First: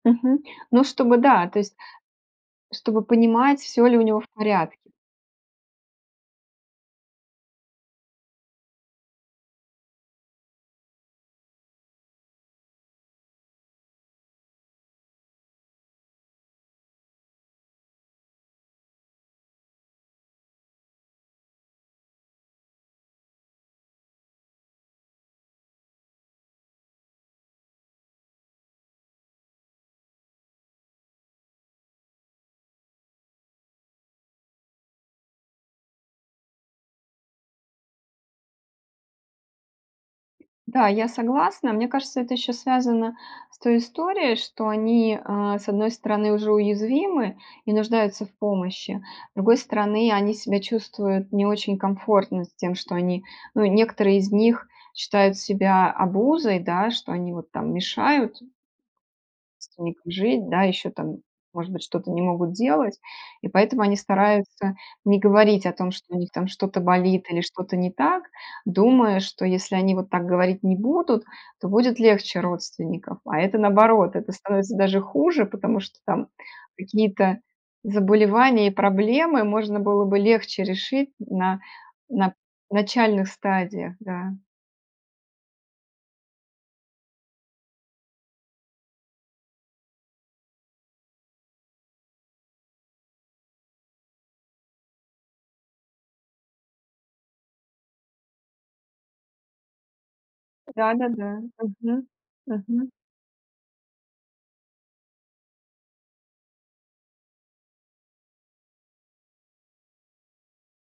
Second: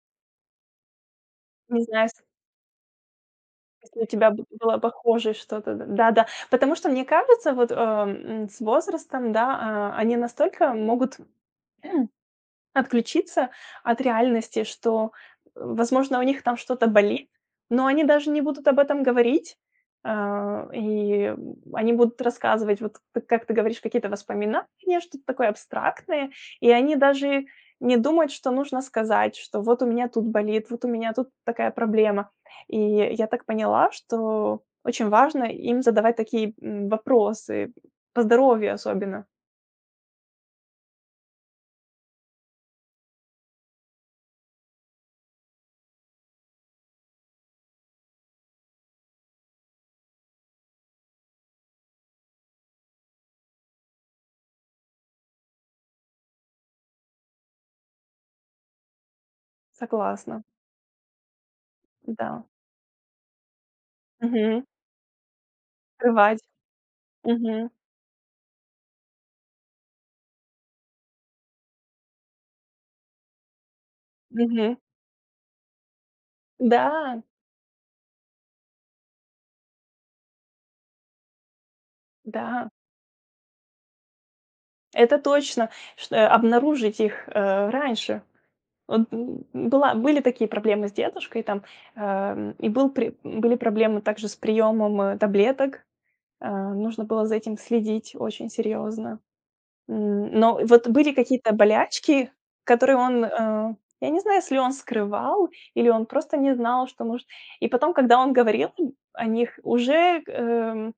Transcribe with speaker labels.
Speaker 1: Мгм. Ну, чтобы да, то есть
Speaker 2: Не знаю сь
Speaker 1: чтобы понимать, всё ли
Speaker 2: Если
Speaker 1: у
Speaker 2: у
Speaker 1: него в
Speaker 2: тебя б
Speaker 1: порядке.
Speaker 2: было похожее что-то. Д да-да. Потому что мне кажется, вот, э, м, с возрастом, да, а, они настолько могут отключиться от реальности, что, возможно, у них там что-то болит, но они даже не будут об этом говорить. Э, и они будут рассказывать, вот т как ты говоришь, какие-то воспоминания, что-то такое абстрактное. И они даже не думают, что нужно сказать, что: "Вот у меня тут болит, вот у меня тут такая проблема". И я так поняла, что очень важно им задавать такие, м, вопросы, по здоровью особенно.
Speaker 1: Да, я согласна. Мне кажется, это еще связано с той историей, что они, э, с одной стороны, уже уязвимы и нуждаются в помощи. С другой стороны, они себя чувствуют не очень комфортно с тем, что они, ну, некоторые из них считают себя обузой, да, что они вот там мешают столько
Speaker 2: Согласна.
Speaker 1: жить, да. Еще там, может быть, что-то не
Speaker 2: Да.
Speaker 1: могут делать. И поэтому они
Speaker 2: Мгм.
Speaker 1: стараются не говорить о том, что у них
Speaker 2: Скрывать.
Speaker 1: там что-то болит или
Speaker 2: Мгм.
Speaker 1: что-то не так, думая, что если они вот так говорить не будут, то будет легче родственников. А это, наоборот, это становится
Speaker 2: Мгм.
Speaker 1: даже хуже, потому что там
Speaker 2: Да.
Speaker 1: какие-то заболевания и проблемы можно было бы легче решить на на
Speaker 2: Да.
Speaker 1: начальных стадиях. Да.
Speaker 2: Это точно, чт Обнаружить их, э, раньше. Вот б была были такие проблемы с дедушкой там. Э, м. И был при были проблемы также с приемом, э, таблеток. Э, нужно было за этим следить очень серьезно. Н но вот были
Speaker 1: Да-да-да.
Speaker 2: какие-то
Speaker 1: Мгм.
Speaker 2: болячки,
Speaker 1: Мгм.
Speaker 2: которые он, э, я не знаю, если он скрывал, или он просто не знал, что может И потом, когда он говорил [unintelligible] о них уже, э, м